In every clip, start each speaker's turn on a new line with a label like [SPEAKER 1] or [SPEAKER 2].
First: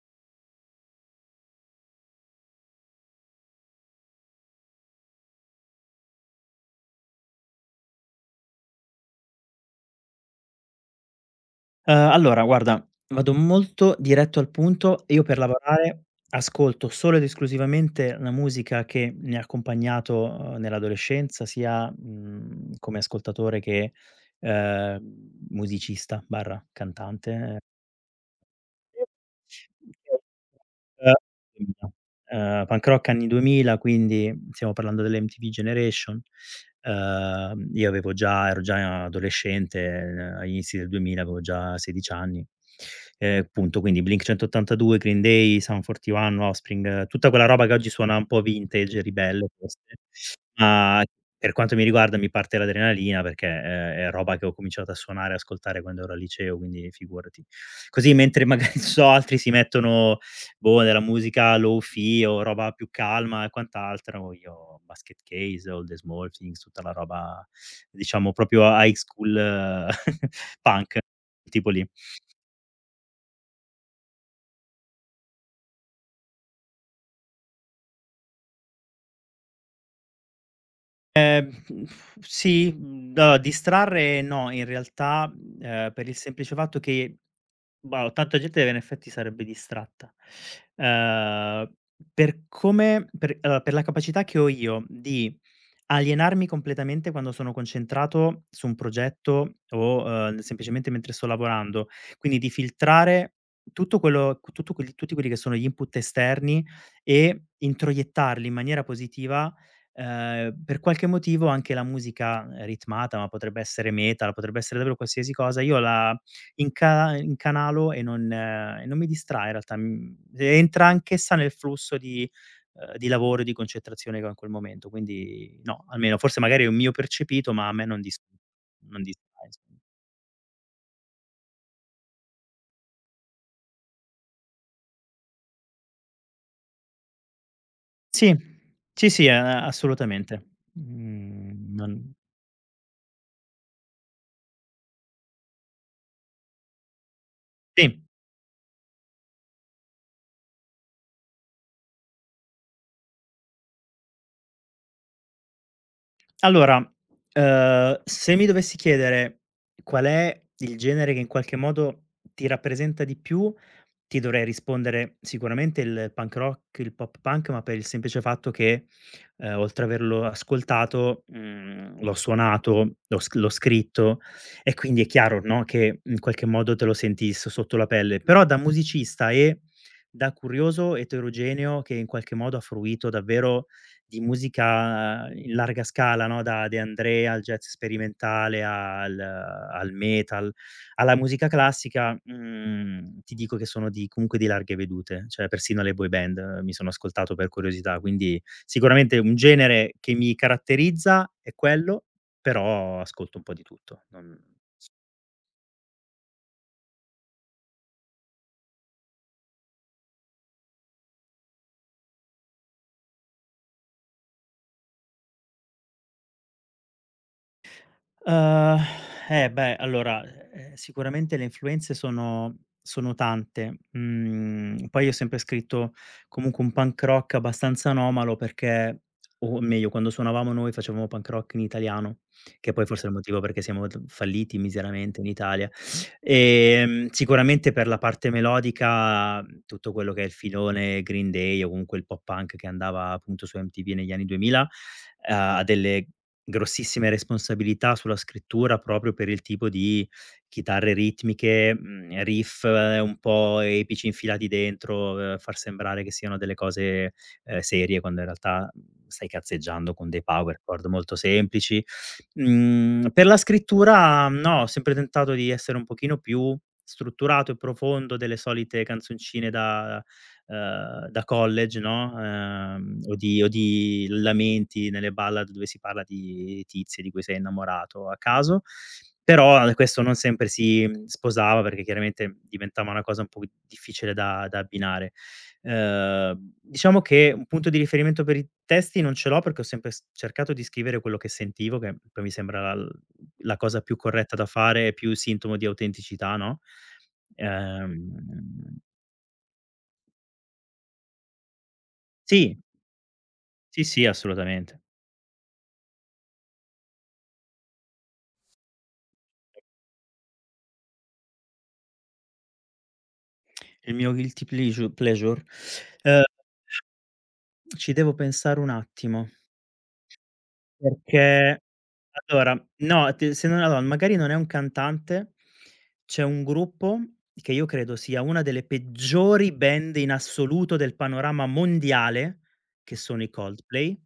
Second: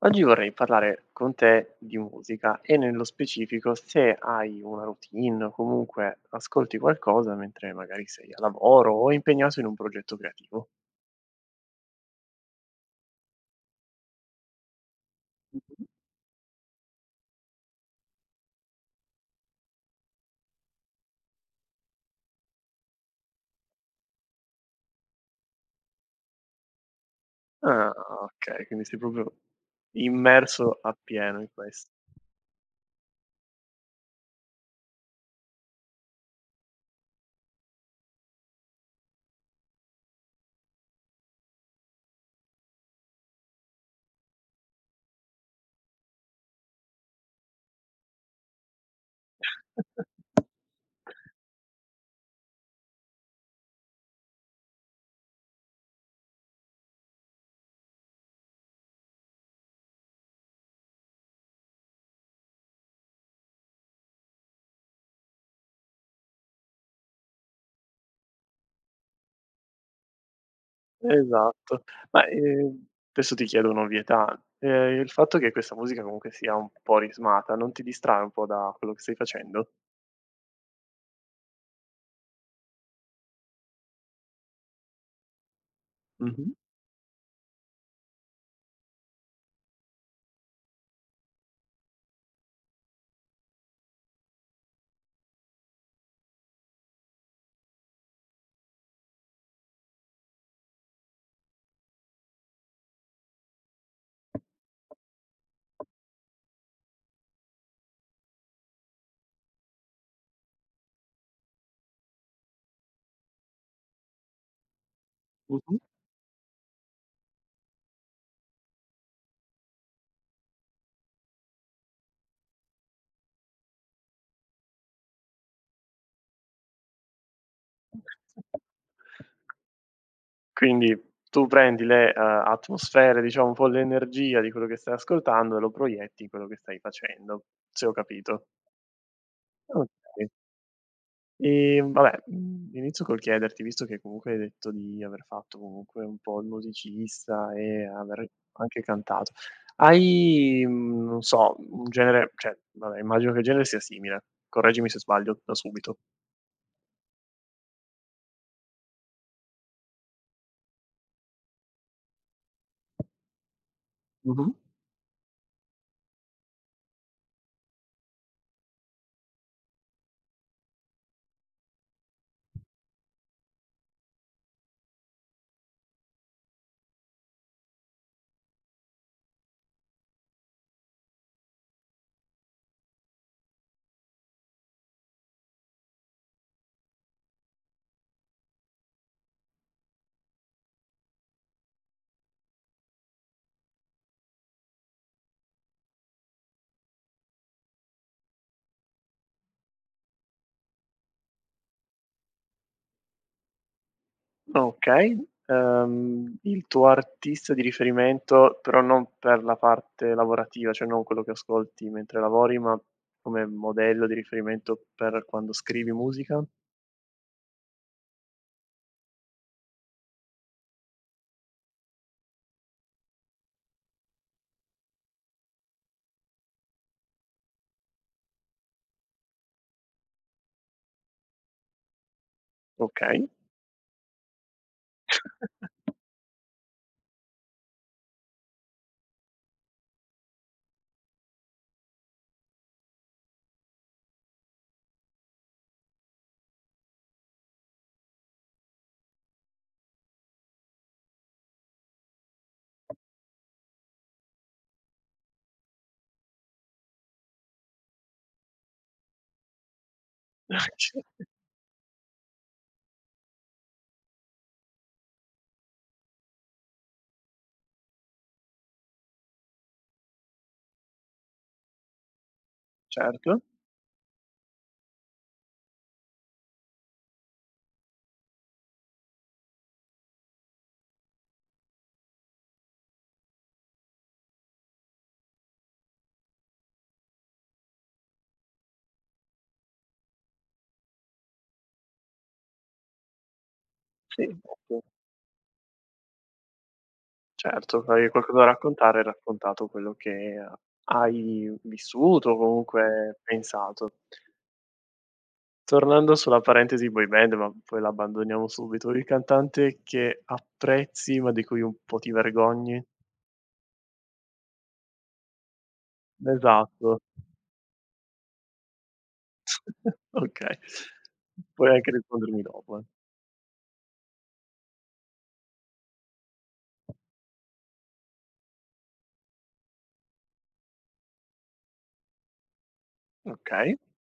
[SPEAKER 1] Oggi vorrei parlare con te di musica e nello specifico se hai una routine o comunque ascolti qualcosa mentre magari sei a lavoro o impegnato in un progetto creativo.
[SPEAKER 2] Allora guarda, vado molto diretto al punto. Io per
[SPEAKER 1] Mh-mh.
[SPEAKER 2] lavorare ascolto solo ed esclusivamente la musica che mi ha accompagnato, nell'adolescenza sia, come ascoltatore che, musicista/cantante.
[SPEAKER 1] Ah, okay, quindi sei proprio immerso appieno in
[SPEAKER 2] Ehm,
[SPEAKER 1] questo.
[SPEAKER 2] Punk rock anni 2000, quindi stiamo parlando dell'MTV Generation. Io avevo già ero già adolescente, agli inizi del 2000 avevo già 16 anni. Appunto, quindi Blink-182, Green Day, Sum 41, Offspring, tutta quella roba che oggi suona un po' vintage e ribelle forse, ma per quanto mi riguarda mi parte l'adrenalina perché, è roba che ho cominciato a suonare e ascoltare quando ero al liceo, quindi figurati. Così mentre magari non so, altri si mettono, boh, della musica lofi o roba più calma e quant'altro, io Basket Case, All the Small Things, tutta la roba diciamo proprio high school punk, tipo lì.
[SPEAKER 1] Esatto. Ma, adesso ti chiedo un'ovvietà, il fatto che questa musica comunque sia un po' ritmata non ti distrae un po' da quello che stai facendo?
[SPEAKER 2] Ehm, sì, allora distrarre no, in realtà, per il
[SPEAKER 1] Mh-mh,
[SPEAKER 2] semplice fatto che, boh, tanta gente in effetti sarebbe distratta. Ehm, per allora, per la capacità che ho io di alienarmi completamente quando sono concentrato su un progetto o, semplicemente mentre sto lavorando, quindi di filtrare tutto quello tutto quelli tutti quelli che sono gli input esterni e introiettarli in maniera positiva. Per qualche motivo anche la musica ritmata, ma potrebbe essere metal, potrebbe essere davvero qualsiasi cosa, io la incanalo e non mi distrae in realtà, entra anch'essa nel flusso di di lavoro e di concentrazione che ho in quel momento, quindi no, almeno forse magari è un mio percepito, ma a me
[SPEAKER 1] mh-mh.
[SPEAKER 2] non distrae insomma.
[SPEAKER 1] Quindi tu prendi le, atmosfere, diciamo un po' l'energia di quello che stai ascoltando e lo proietti in quello che stai facendo, se ho
[SPEAKER 2] Sì,
[SPEAKER 1] capito.
[SPEAKER 2] sì, sì, a
[SPEAKER 1] Okay.
[SPEAKER 2] assolutamente. Non
[SPEAKER 1] Vabbè, inizio col chiederti, visto che comunque hai detto di aver fatto comunque un po' il musicista e
[SPEAKER 2] sì.
[SPEAKER 1] aver anche cantato, hai, non so, un genere cioè, vabbè immagino che il genere sia simile, correggimi se sbaglio da subito.
[SPEAKER 2] Allora, se mi dovessi chiedere qual è il genere che in qualche modo ti rappresenta di più, ti dovrei
[SPEAKER 1] Mh-mh.
[SPEAKER 2] rispondere sicuramente il punk rock, il pop punk, ma per il semplice fatto che, oltre ad averlo ascoltato, l'ho suonato, l'ho scritto e quindi è chiaro, no, che in qualche modo te lo senti s sotto la pelle. Però da musicista e da curioso eterogeneo che in qualche modo ha fruito davvero di musica in larga scala, no, da De André al jazz sperimentale al metal, alla musica classica, ti dico che sono di comunque di larghe vedute, cioè persino le boy band mi sono ascoltato per curiosità, quindi sicuramente un genere che mi caratterizza è quello, però ascolto un po' di tutto, non
[SPEAKER 1] Okay. Il tuo artista di riferimento, però non per la parte lavorativa, cioè non quello che ascolti mentre lavori, ma come modello di riferimento per quando scrivi musica?
[SPEAKER 2] Uhm, eh beh, allora, sicuramente le influenze sono tante. Mhmm, Poi io ho sempre scritto comunque un punk rock abbastanza anomalo perché o meglio, quando suonavamo noi facevamo punk rock in italiano, che poi, sì, forse è il
[SPEAKER 1] Okay.
[SPEAKER 2] motivo perché siamo t falliti miseramente in Italia. Sicuramente per la parte melodica, tutto quello che è il filone Green Day o comunque il pop punk che andava appunto su MTV negli anni 2000, ha delle grossissime responsabilità sulla scrittura proprio per il tipo di chitarre ritmiche, riff un po' epici infilati dentro, far sembrare che siano delle cose, serie quando in realtà, stai cazzeggiando con dei power chord
[SPEAKER 1] C
[SPEAKER 2] molto semplici. Per la scrittura no, ho sempre tentato di essere un pochino più strutturato e profondo delle solite canzoncine da college, no,
[SPEAKER 1] certo.
[SPEAKER 2] o di lamenti nelle ballad dove si parla di tizie di cui sei innamorato a caso, però, questo non sempre si, sposava perché chiaramente diventava una cosa un po' difficile da abbinare. Diciamo che un punto di riferimento per i testi non ce l'ho perché ho sempre s cercato di scrivere quello che sentivo, che poi mi sembra l la cosa più
[SPEAKER 1] Sì,
[SPEAKER 2] corretta da
[SPEAKER 1] ottimo.
[SPEAKER 2] fare e più sintomo di autenticità, no,
[SPEAKER 1] Certo, se hai qualcosa da
[SPEAKER 2] ehm
[SPEAKER 1] raccontare, hai raccontato quello che hai vissuto o
[SPEAKER 2] sì.
[SPEAKER 1] comunque
[SPEAKER 2] Sì,
[SPEAKER 1] pensato.
[SPEAKER 2] sì, assolutamente.
[SPEAKER 1] Tornando sulla parentesi boy band, ma poi la abbandoniamo subito, il cantante che apprezzi, ma di cui un po' ti vergogni?
[SPEAKER 2] Il mio guilty pleasure? Ehm,
[SPEAKER 1] Esatto,
[SPEAKER 2] Ci devo pensare un attimo,
[SPEAKER 1] okay.
[SPEAKER 2] perché
[SPEAKER 1] Puoi anche rispondermi
[SPEAKER 2] allora
[SPEAKER 1] dopo, eh.
[SPEAKER 2] no, t se non allora magari non è un cantante, c'è un gruppo che io credo sia una delle peggiori band in assoluto del panorama mondiale, che sono i
[SPEAKER 1] Okay,
[SPEAKER 2] Coldplay.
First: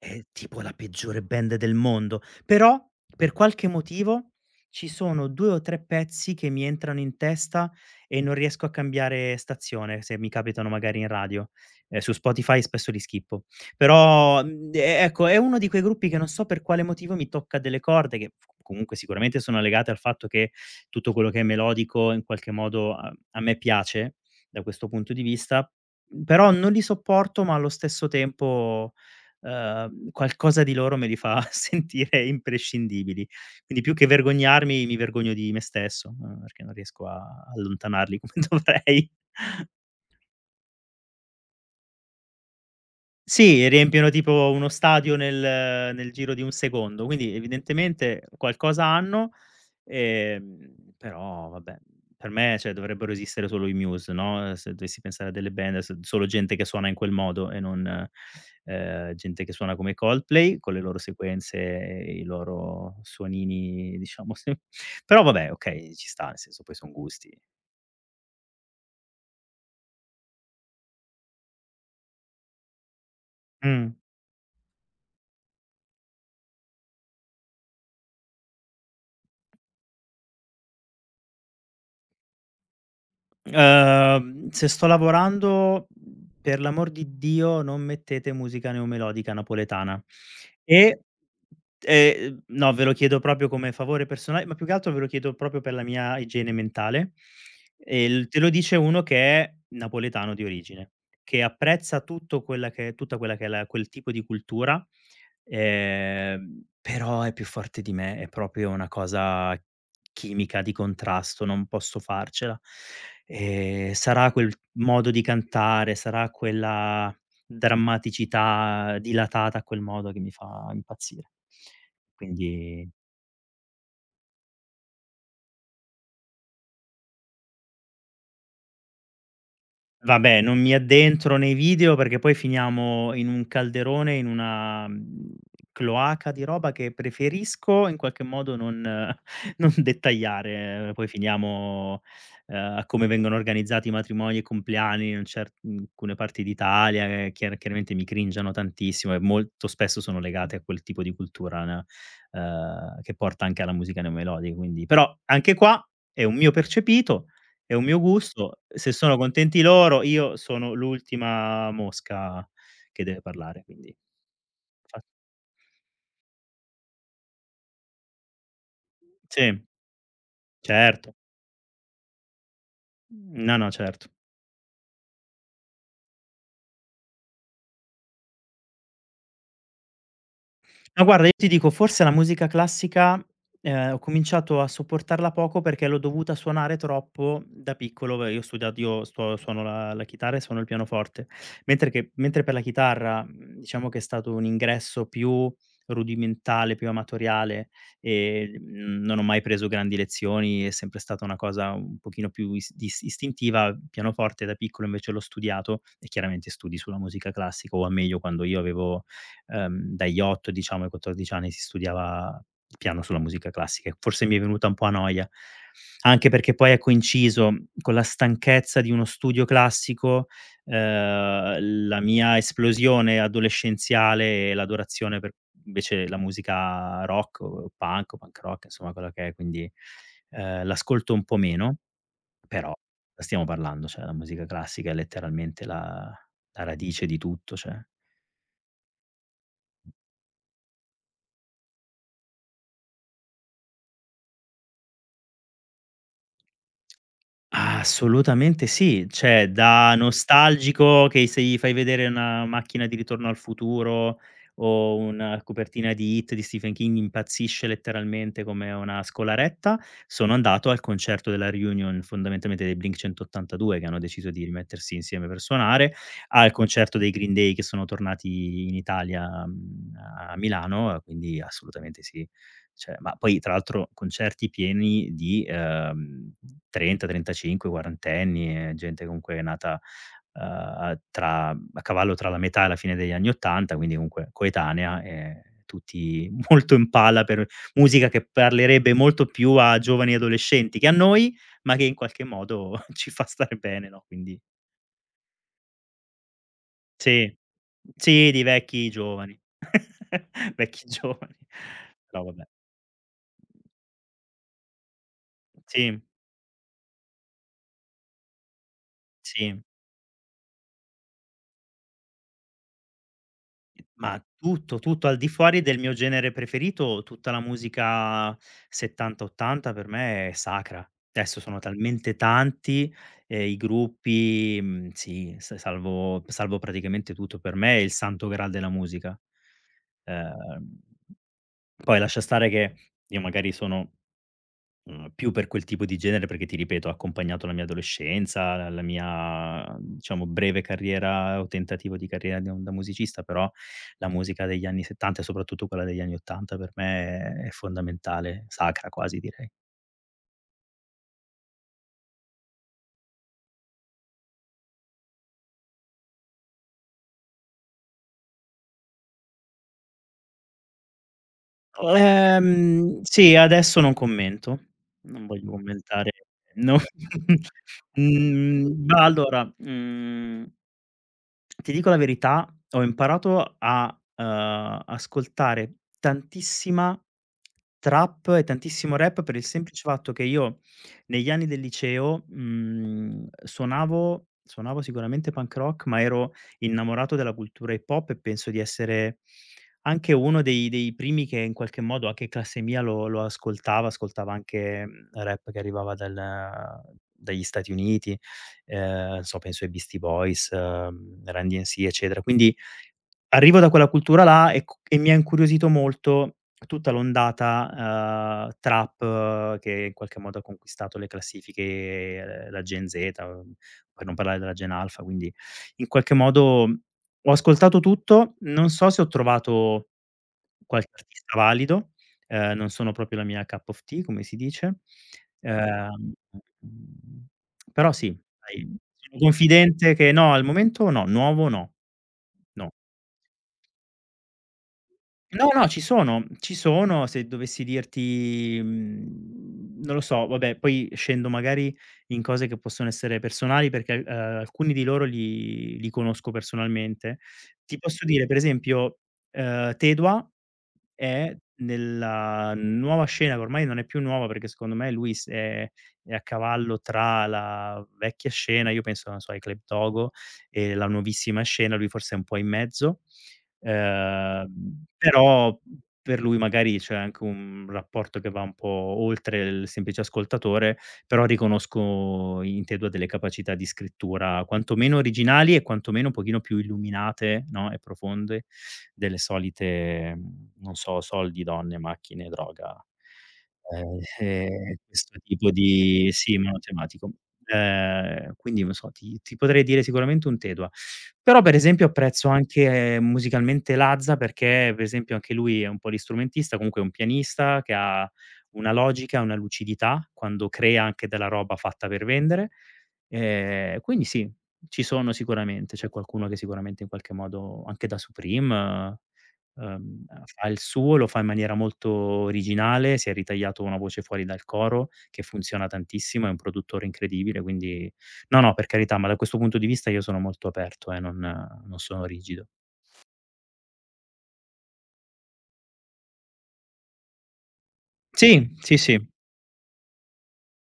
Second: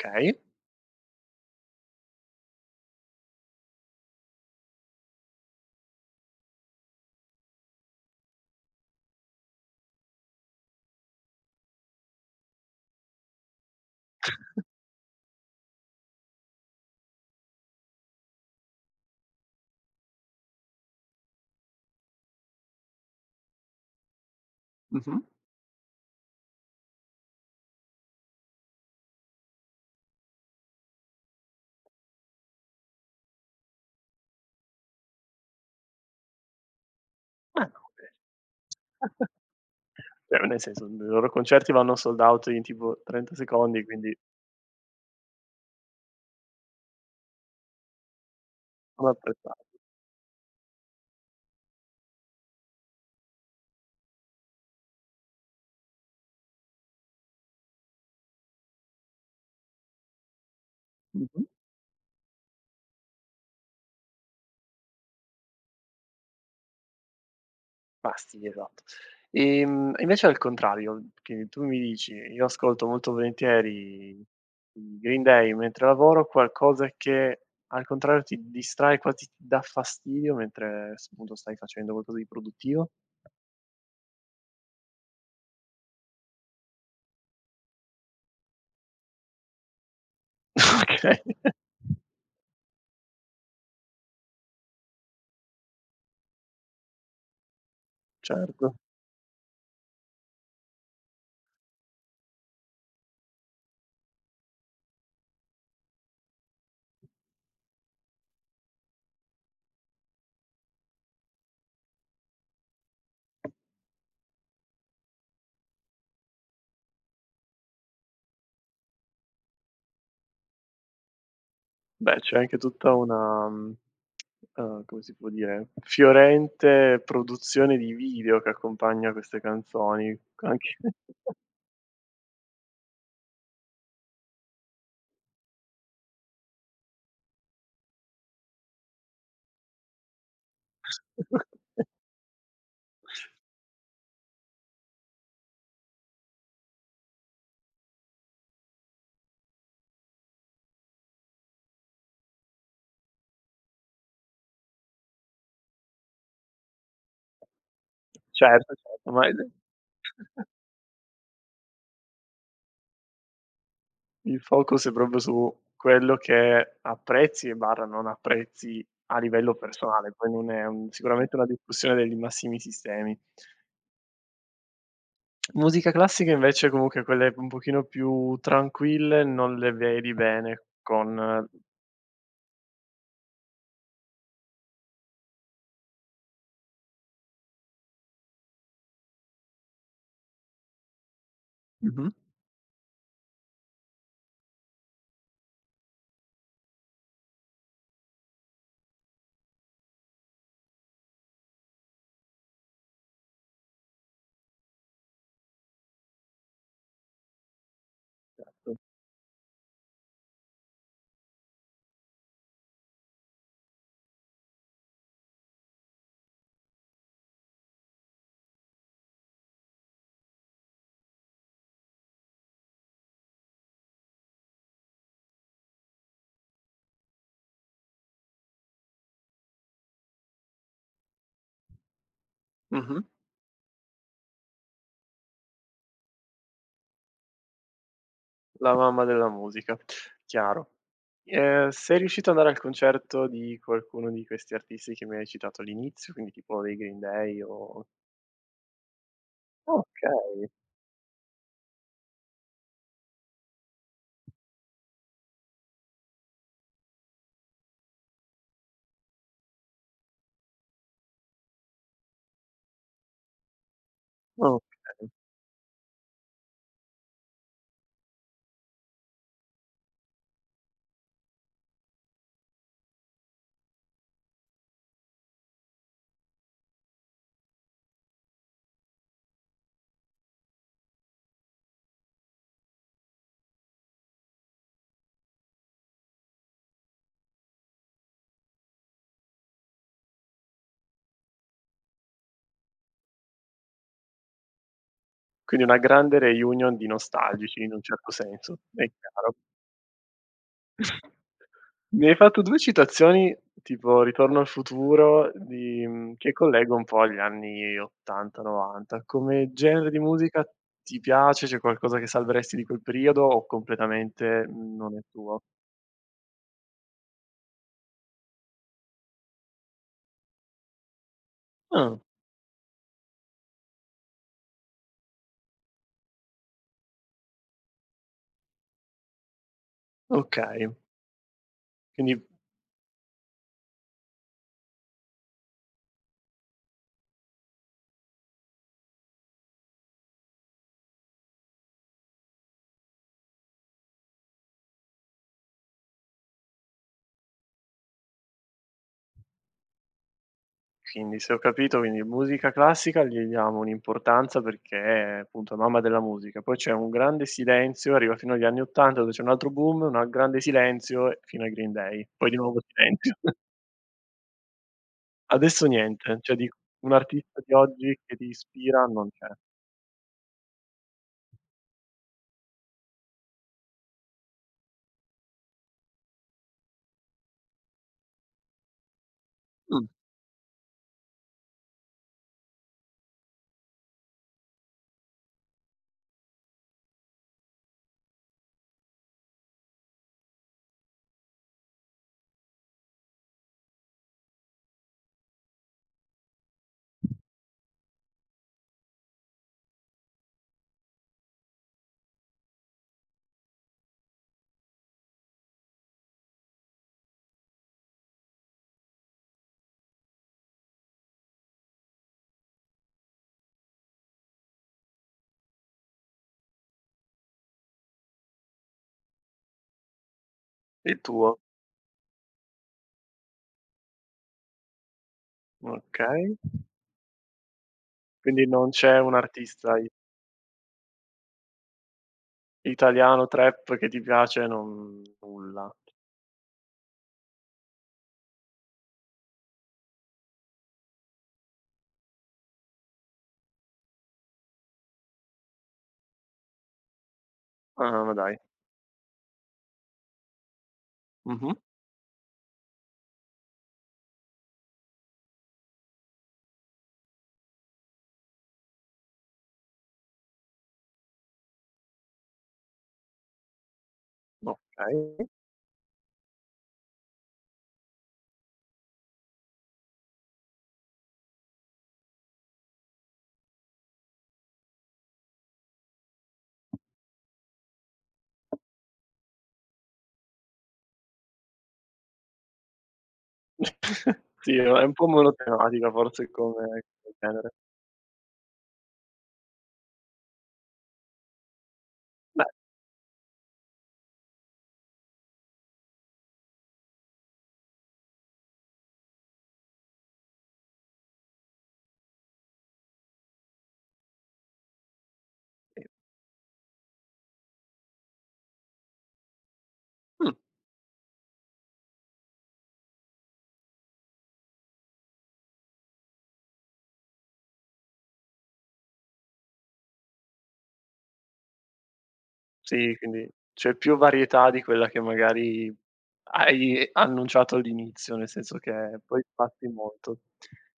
[SPEAKER 2] È tipo la peggiore band del mondo, però per qualche motivo ci sono 2 o 3 pezzi che mi entrano in testa e non riesco a cambiare stazione, se mi capitano magari in radio. Su Spotify spesso li skippo. Però, mhmm, e ecco, è uno di quei gruppi che non so per quale motivo mi tocca delle corde che f comunque sicuramente sono legate al fatto che tutto quello che è melodico in qualche modo a me piace da questo punto
[SPEAKER 1] Mh-mh.
[SPEAKER 2] di vista, però non li sopporto, ma allo stesso tempo qualcosa di loro me li fa sentire imprescindibili. Quindi più che vergognarmi, mi vergogno di me stesso, perché non riesco a
[SPEAKER 1] Ah no
[SPEAKER 2] allontanarli come
[SPEAKER 1] beh.
[SPEAKER 2] dovrei.
[SPEAKER 1] Cioè nel senso, i loro concerti vanno sold out in tipo 30
[SPEAKER 2] Sì,
[SPEAKER 1] secondi,
[SPEAKER 2] riempiono
[SPEAKER 1] quindi
[SPEAKER 2] tipo uno stadio nel giro di un secondo, quindi evidentemente qualcosa
[SPEAKER 1] sono
[SPEAKER 2] hanno,
[SPEAKER 1] apprezzati.
[SPEAKER 2] ehm, però vabbè, per me, cioè, dovrebbero esistere solo i Muse, no, se dovessi pensare a delle band, s solo gente che suona in quel modo e non, gente che suona come i Coldplay, con le loro
[SPEAKER 1] Mh-mh.
[SPEAKER 2] sequenze e i loro suonini, diciamo, se però vabbè, okay, ci sta, nel senso poi son gusti.
[SPEAKER 1] Pasti, esatto. Invece al contrario, che tu mi dici: "Io ascolto molto
[SPEAKER 2] Mh.
[SPEAKER 1] volentieri i Green Day mentre lavoro", qualcosa che al contrario ti distrae, quasi ti dà fastidio mentre s appunto stai facendo qualcosa di produttivo?
[SPEAKER 2] Se sto lavorando, per l'amor di Dio non mettete musica neomelodica napoletana. E
[SPEAKER 1] Okay,
[SPEAKER 2] no, ve lo chiedo proprio come favore personale, ma più che altro ve lo chiedo proprio per la mia igiene mentale. E l te lo
[SPEAKER 1] certo.
[SPEAKER 2] dice uno che è napoletano di origine, che apprezza tutto quella che è tutta quella che è la quel tipo di cultura. Però è più forte di me, è proprio una cosa chimica di contrasto, non posso farcela. Sarà quel modo di cantare, sarà quella drammaticità dilatata a quel modo che mi fa impazzire.
[SPEAKER 1] Beh, c'è anche
[SPEAKER 2] Quindi
[SPEAKER 1] tutta una, come si può dire, fiorente produzione di video che accompagna queste canzoni,
[SPEAKER 2] vabbè, non mi
[SPEAKER 1] anche
[SPEAKER 2] addentro nei video perché poi finiamo in un calderone, in una, cloaca di roba che preferisco in qualche modo non non dettagliare. Poi
[SPEAKER 1] Ok.
[SPEAKER 2] finiamo, a come vengono organizzati i matrimoni e i compleanni in alcune parti d'Italia che chiaramente mi cringiano tantissimo e molto spesso sono legate a quel tipo di cultura, n che porta anche alla musica neomelodica, quindi però anche qua è un mio percepito, è un mio gusto.
[SPEAKER 1] Certo,
[SPEAKER 2] Se
[SPEAKER 1] certo,
[SPEAKER 2] sono
[SPEAKER 1] ma il
[SPEAKER 2] contenti loro, io sono l'ultima mosca che deve parlare. Quindi
[SPEAKER 1] il focus è
[SPEAKER 2] fa
[SPEAKER 1] proprio su quello che apprezzi e barra non apprezzi a
[SPEAKER 2] sì,
[SPEAKER 1] livello personale, poi non è un
[SPEAKER 2] certo.
[SPEAKER 1] sicuramente una discussione dei massimi sistemi.
[SPEAKER 2] No, no, certo.
[SPEAKER 1] Musica classica invece comunque quelle un pochino più tranquille non le vedi bene
[SPEAKER 2] Ma guarda, io
[SPEAKER 1] con
[SPEAKER 2] ti dico, forse la musica classica, ho cominciato a sopportarla poco perché l'ho dovuta suonare troppo da piccolo. Beh, io ho studiato io sto suono la chitarra e suono il pianoforte,
[SPEAKER 1] Mh-mh.
[SPEAKER 2] mentre per la chitarra, diciamo che è stato un ingresso più rudimentale, più amatoriale, non ho mai preso grandi lezioni, è sempre stata una cosa un pochino più is dis istintiva. Pianoforte da piccolo invece l'ho studiato e chiaramente studi sulla musica classica, o a meglio quando io
[SPEAKER 1] Certo.
[SPEAKER 2] avevo dagli 8 diciamo ai 14 anni si studiava il piano sulla musica classica e forse mi è venuta un po' a noia. Anche perché poi ha coinciso con la stanchezza di uno studio classico, la mia esplosione adolescenziale e l'adorazione per invece la musica rock o punk rock, insomma quella che è. Quindi, l'ascolto un po' meno, però
[SPEAKER 1] Mh-mh.
[SPEAKER 2] stiamo parlando, cioè la musica classica è letteralmente la radice di tutto, cioè.
[SPEAKER 1] La mamma della musica, chiaro. Sei riuscito ad andare al concerto di qualcuno di questi artisti che mi hai citato all'inizio, quindi tipo dei Green Day o
[SPEAKER 2] Assolutamente sì, cioè da
[SPEAKER 1] okay,
[SPEAKER 2] nostalgico che se gli fai vedere una macchina di Ritorno al futuro o una copertina di It di Stephen King impazzisce letteralmente come una scolaretta, sono andato al concerto della reunion fondamentalmente dei Blink 182 che hanno deciso di rimettersi
[SPEAKER 1] okay.
[SPEAKER 2] insieme per suonare, al concerto dei Green Day che sono tornati in Italia, a Milano, quindi assolutamente sì. Cioè, ma poi tra l'altro concerti pieni di, 30, 35, 40enni, gente comunque nata, a cavallo tra la metà e la fine degli anni '80, quindi comunque coetanea, tutti molto in palla per musica che parlerebbe molto più a giovani adolescenti che a noi, ma che in qualche modo ci fa stare bene, no, quindi
[SPEAKER 1] Quindi una grande reunion di
[SPEAKER 2] sì,
[SPEAKER 1] nostalgici in un certo
[SPEAKER 2] sì, di
[SPEAKER 1] senso, è
[SPEAKER 2] vecchi
[SPEAKER 1] chiaro.
[SPEAKER 2] giovani, vecchi giovani.
[SPEAKER 1] Mi hai
[SPEAKER 2] Però
[SPEAKER 1] fatto
[SPEAKER 2] vabbè.
[SPEAKER 1] due citazioni tipo Ritorno al futuro di
[SPEAKER 2] Sì,
[SPEAKER 1] che collego un po' agli anni '80, '90. Come
[SPEAKER 2] sì.
[SPEAKER 1] genere di musica ti piace? C'è qualcosa che salveresti di quel periodo o
[SPEAKER 2] Ma
[SPEAKER 1] completamente
[SPEAKER 2] tutto,
[SPEAKER 1] non è
[SPEAKER 2] tutto al di
[SPEAKER 1] tuo?
[SPEAKER 2] fuori del mio genere preferito, tutta la musica 70, 80 per me è sacra. Adesso sono
[SPEAKER 1] Ah,
[SPEAKER 2] talmente tanti, i gruppi, sì, s salvo salvo praticamente tutto. Per me è il santo graal della musica.
[SPEAKER 1] okay.
[SPEAKER 2] Ehm, Poi lascia
[SPEAKER 1] Quindi
[SPEAKER 2] stare che io magari sono più per quel tipo di genere perché ti ripeto, ha accompagnato la mia adolescenza, la mia diciamo breve carriera o tentativo di carriera da musicista, però la musica degli anni '70 e soprattutto quella degli anni '80 per me è fondamentale, sacra quasi direi.
[SPEAKER 1] Quindi se ho capito, quindi musica classica gli diamo un'importanza perché appunto è mamma della musica, poi c'è un grande silenzio, arriva fino agli anni '80 dove c'è un altro boom, un al grande silenzio fino ai Green Day, poi di nuovo silenzio.
[SPEAKER 2] Sì, adesso non commento, non voglio
[SPEAKER 1] Adesso
[SPEAKER 2] commentare.
[SPEAKER 1] niente, cioè dico
[SPEAKER 2] No.
[SPEAKER 1] un artista di oggi che ti ispira
[SPEAKER 2] Mhmm, ma
[SPEAKER 1] non c'è.
[SPEAKER 2] allora, mhmm ti dico la verità, ho imparato a, ascoltare tantissima trap e tantissimo rap per il semplice
[SPEAKER 1] Mh,
[SPEAKER 2] fatto che io negli anni del liceo, suonavo sicuramente punk rock, ma ero innamorato della cultura hip hop e penso di essere anche uno dei primi che in qualche modo anche in classe mia lo ascoltava anche, rap che arrivava dal dagli Stati Uniti non so, penso ai Beastie Boys, Run DMC, eccetera. Quindi arrivo da quella cultura là e mi ha incuriosito molto tutta l'ondata, trap che in qualche modo ha conquistato le classifiche, la Gen Z, per non parlare della Gen Alpha, quindi in qualche modo ho ascoltato tutto, non so se ho trovato qualche
[SPEAKER 1] il tuo,
[SPEAKER 2] artista valido. Ehm, Non sono proprio la mia cup of tea, come si dice. Ehm,
[SPEAKER 1] okay.
[SPEAKER 2] mhmm, però sì,
[SPEAKER 1] Quindi non
[SPEAKER 2] dai,
[SPEAKER 1] c'è un
[SPEAKER 2] sono
[SPEAKER 1] artista i
[SPEAKER 2] confidente che no, al momento no, nuovo no. No.
[SPEAKER 1] italiano trap che ti piace, non
[SPEAKER 2] No, no,
[SPEAKER 1] nulla.
[SPEAKER 2] ci sono, ci sono. Se dovessi dirti, non lo so, vabbè, poi scendo magari in cose che possono essere personali perché, alcuni di loro li conosco personalmente. Ti
[SPEAKER 1] Ah,
[SPEAKER 2] posso
[SPEAKER 1] ma
[SPEAKER 2] dire
[SPEAKER 1] dai.
[SPEAKER 2] per esempio, Tedua è
[SPEAKER 1] Mh-mh,
[SPEAKER 2] nella nuova scena, che ormai non è più nuova perché secondo me lui s è a cavallo tra la vecchia scena, io penso, non so, ai Club Dogo e la nuovissima scena, lui forse è un po' in mezzo.
[SPEAKER 1] okay.
[SPEAKER 2] Però per lui magari c'è anche un rapporto che va un po' oltre il semplice ascoltatore, però riconosco in te 2 delle capacità di scrittura quantomeno originali e quantomeno un pochino più illuminate, no, e profonde delle solite, non so, soldi, donne, macchine, droga. Ehm, ehm,
[SPEAKER 1] Sì, è un po'
[SPEAKER 2] Questo tipo
[SPEAKER 1] monotematica
[SPEAKER 2] di
[SPEAKER 1] forse
[SPEAKER 2] sì,
[SPEAKER 1] come
[SPEAKER 2] monotematico.
[SPEAKER 1] come genere.
[SPEAKER 2] Quindi non so, ti potrei dire sicuramente un te 2. Però per esempio apprezzo
[SPEAKER 1] Beh,
[SPEAKER 2] anche musicalmente Lazza perché per esempio anche lui è un polistrumentista, comunque è un pianista che ha una logica, una lucidità quando crea anche della roba fatta per vendere. Quindi sì, ci sono sicuramente,
[SPEAKER 1] sì.
[SPEAKER 2] c'è qualcuno che sicuramente in qualche modo anche da Supreme,
[SPEAKER 1] Mh,
[SPEAKER 2] fa il suo, lo fa in maniera molto originale, si è ritagliato una voce fuori dal coro che funziona tantissimo, è un produttore incredibile. Quindi, no, no, per carità, ma da questo punto di vista io sono molto aperto, non sono rigido.
[SPEAKER 1] sì, quindi c'è più varietà di quella che magari hai annunciato all'inizio, nel
[SPEAKER 2] Sì,
[SPEAKER 1] senso
[SPEAKER 2] sì, sì.
[SPEAKER 1] che poi passi molto.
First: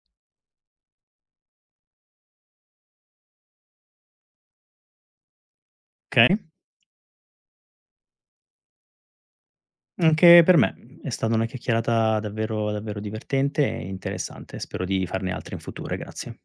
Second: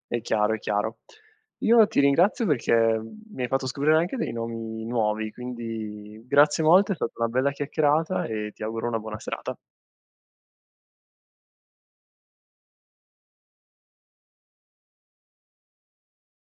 [SPEAKER 1] È chiaro, è chiaro. Io ti ringrazio perché, mi hai fatto scoprire anche dei nomi nuovi, quindi
[SPEAKER 2] Okay,
[SPEAKER 1] grazie molte, è stata una bella chiacchierata e ti auguro una buona serata.
[SPEAKER 2] anche per me è stata una chiacchierata davvero davvero divertente e interessante. Spero di farne altre in futuro, grazie.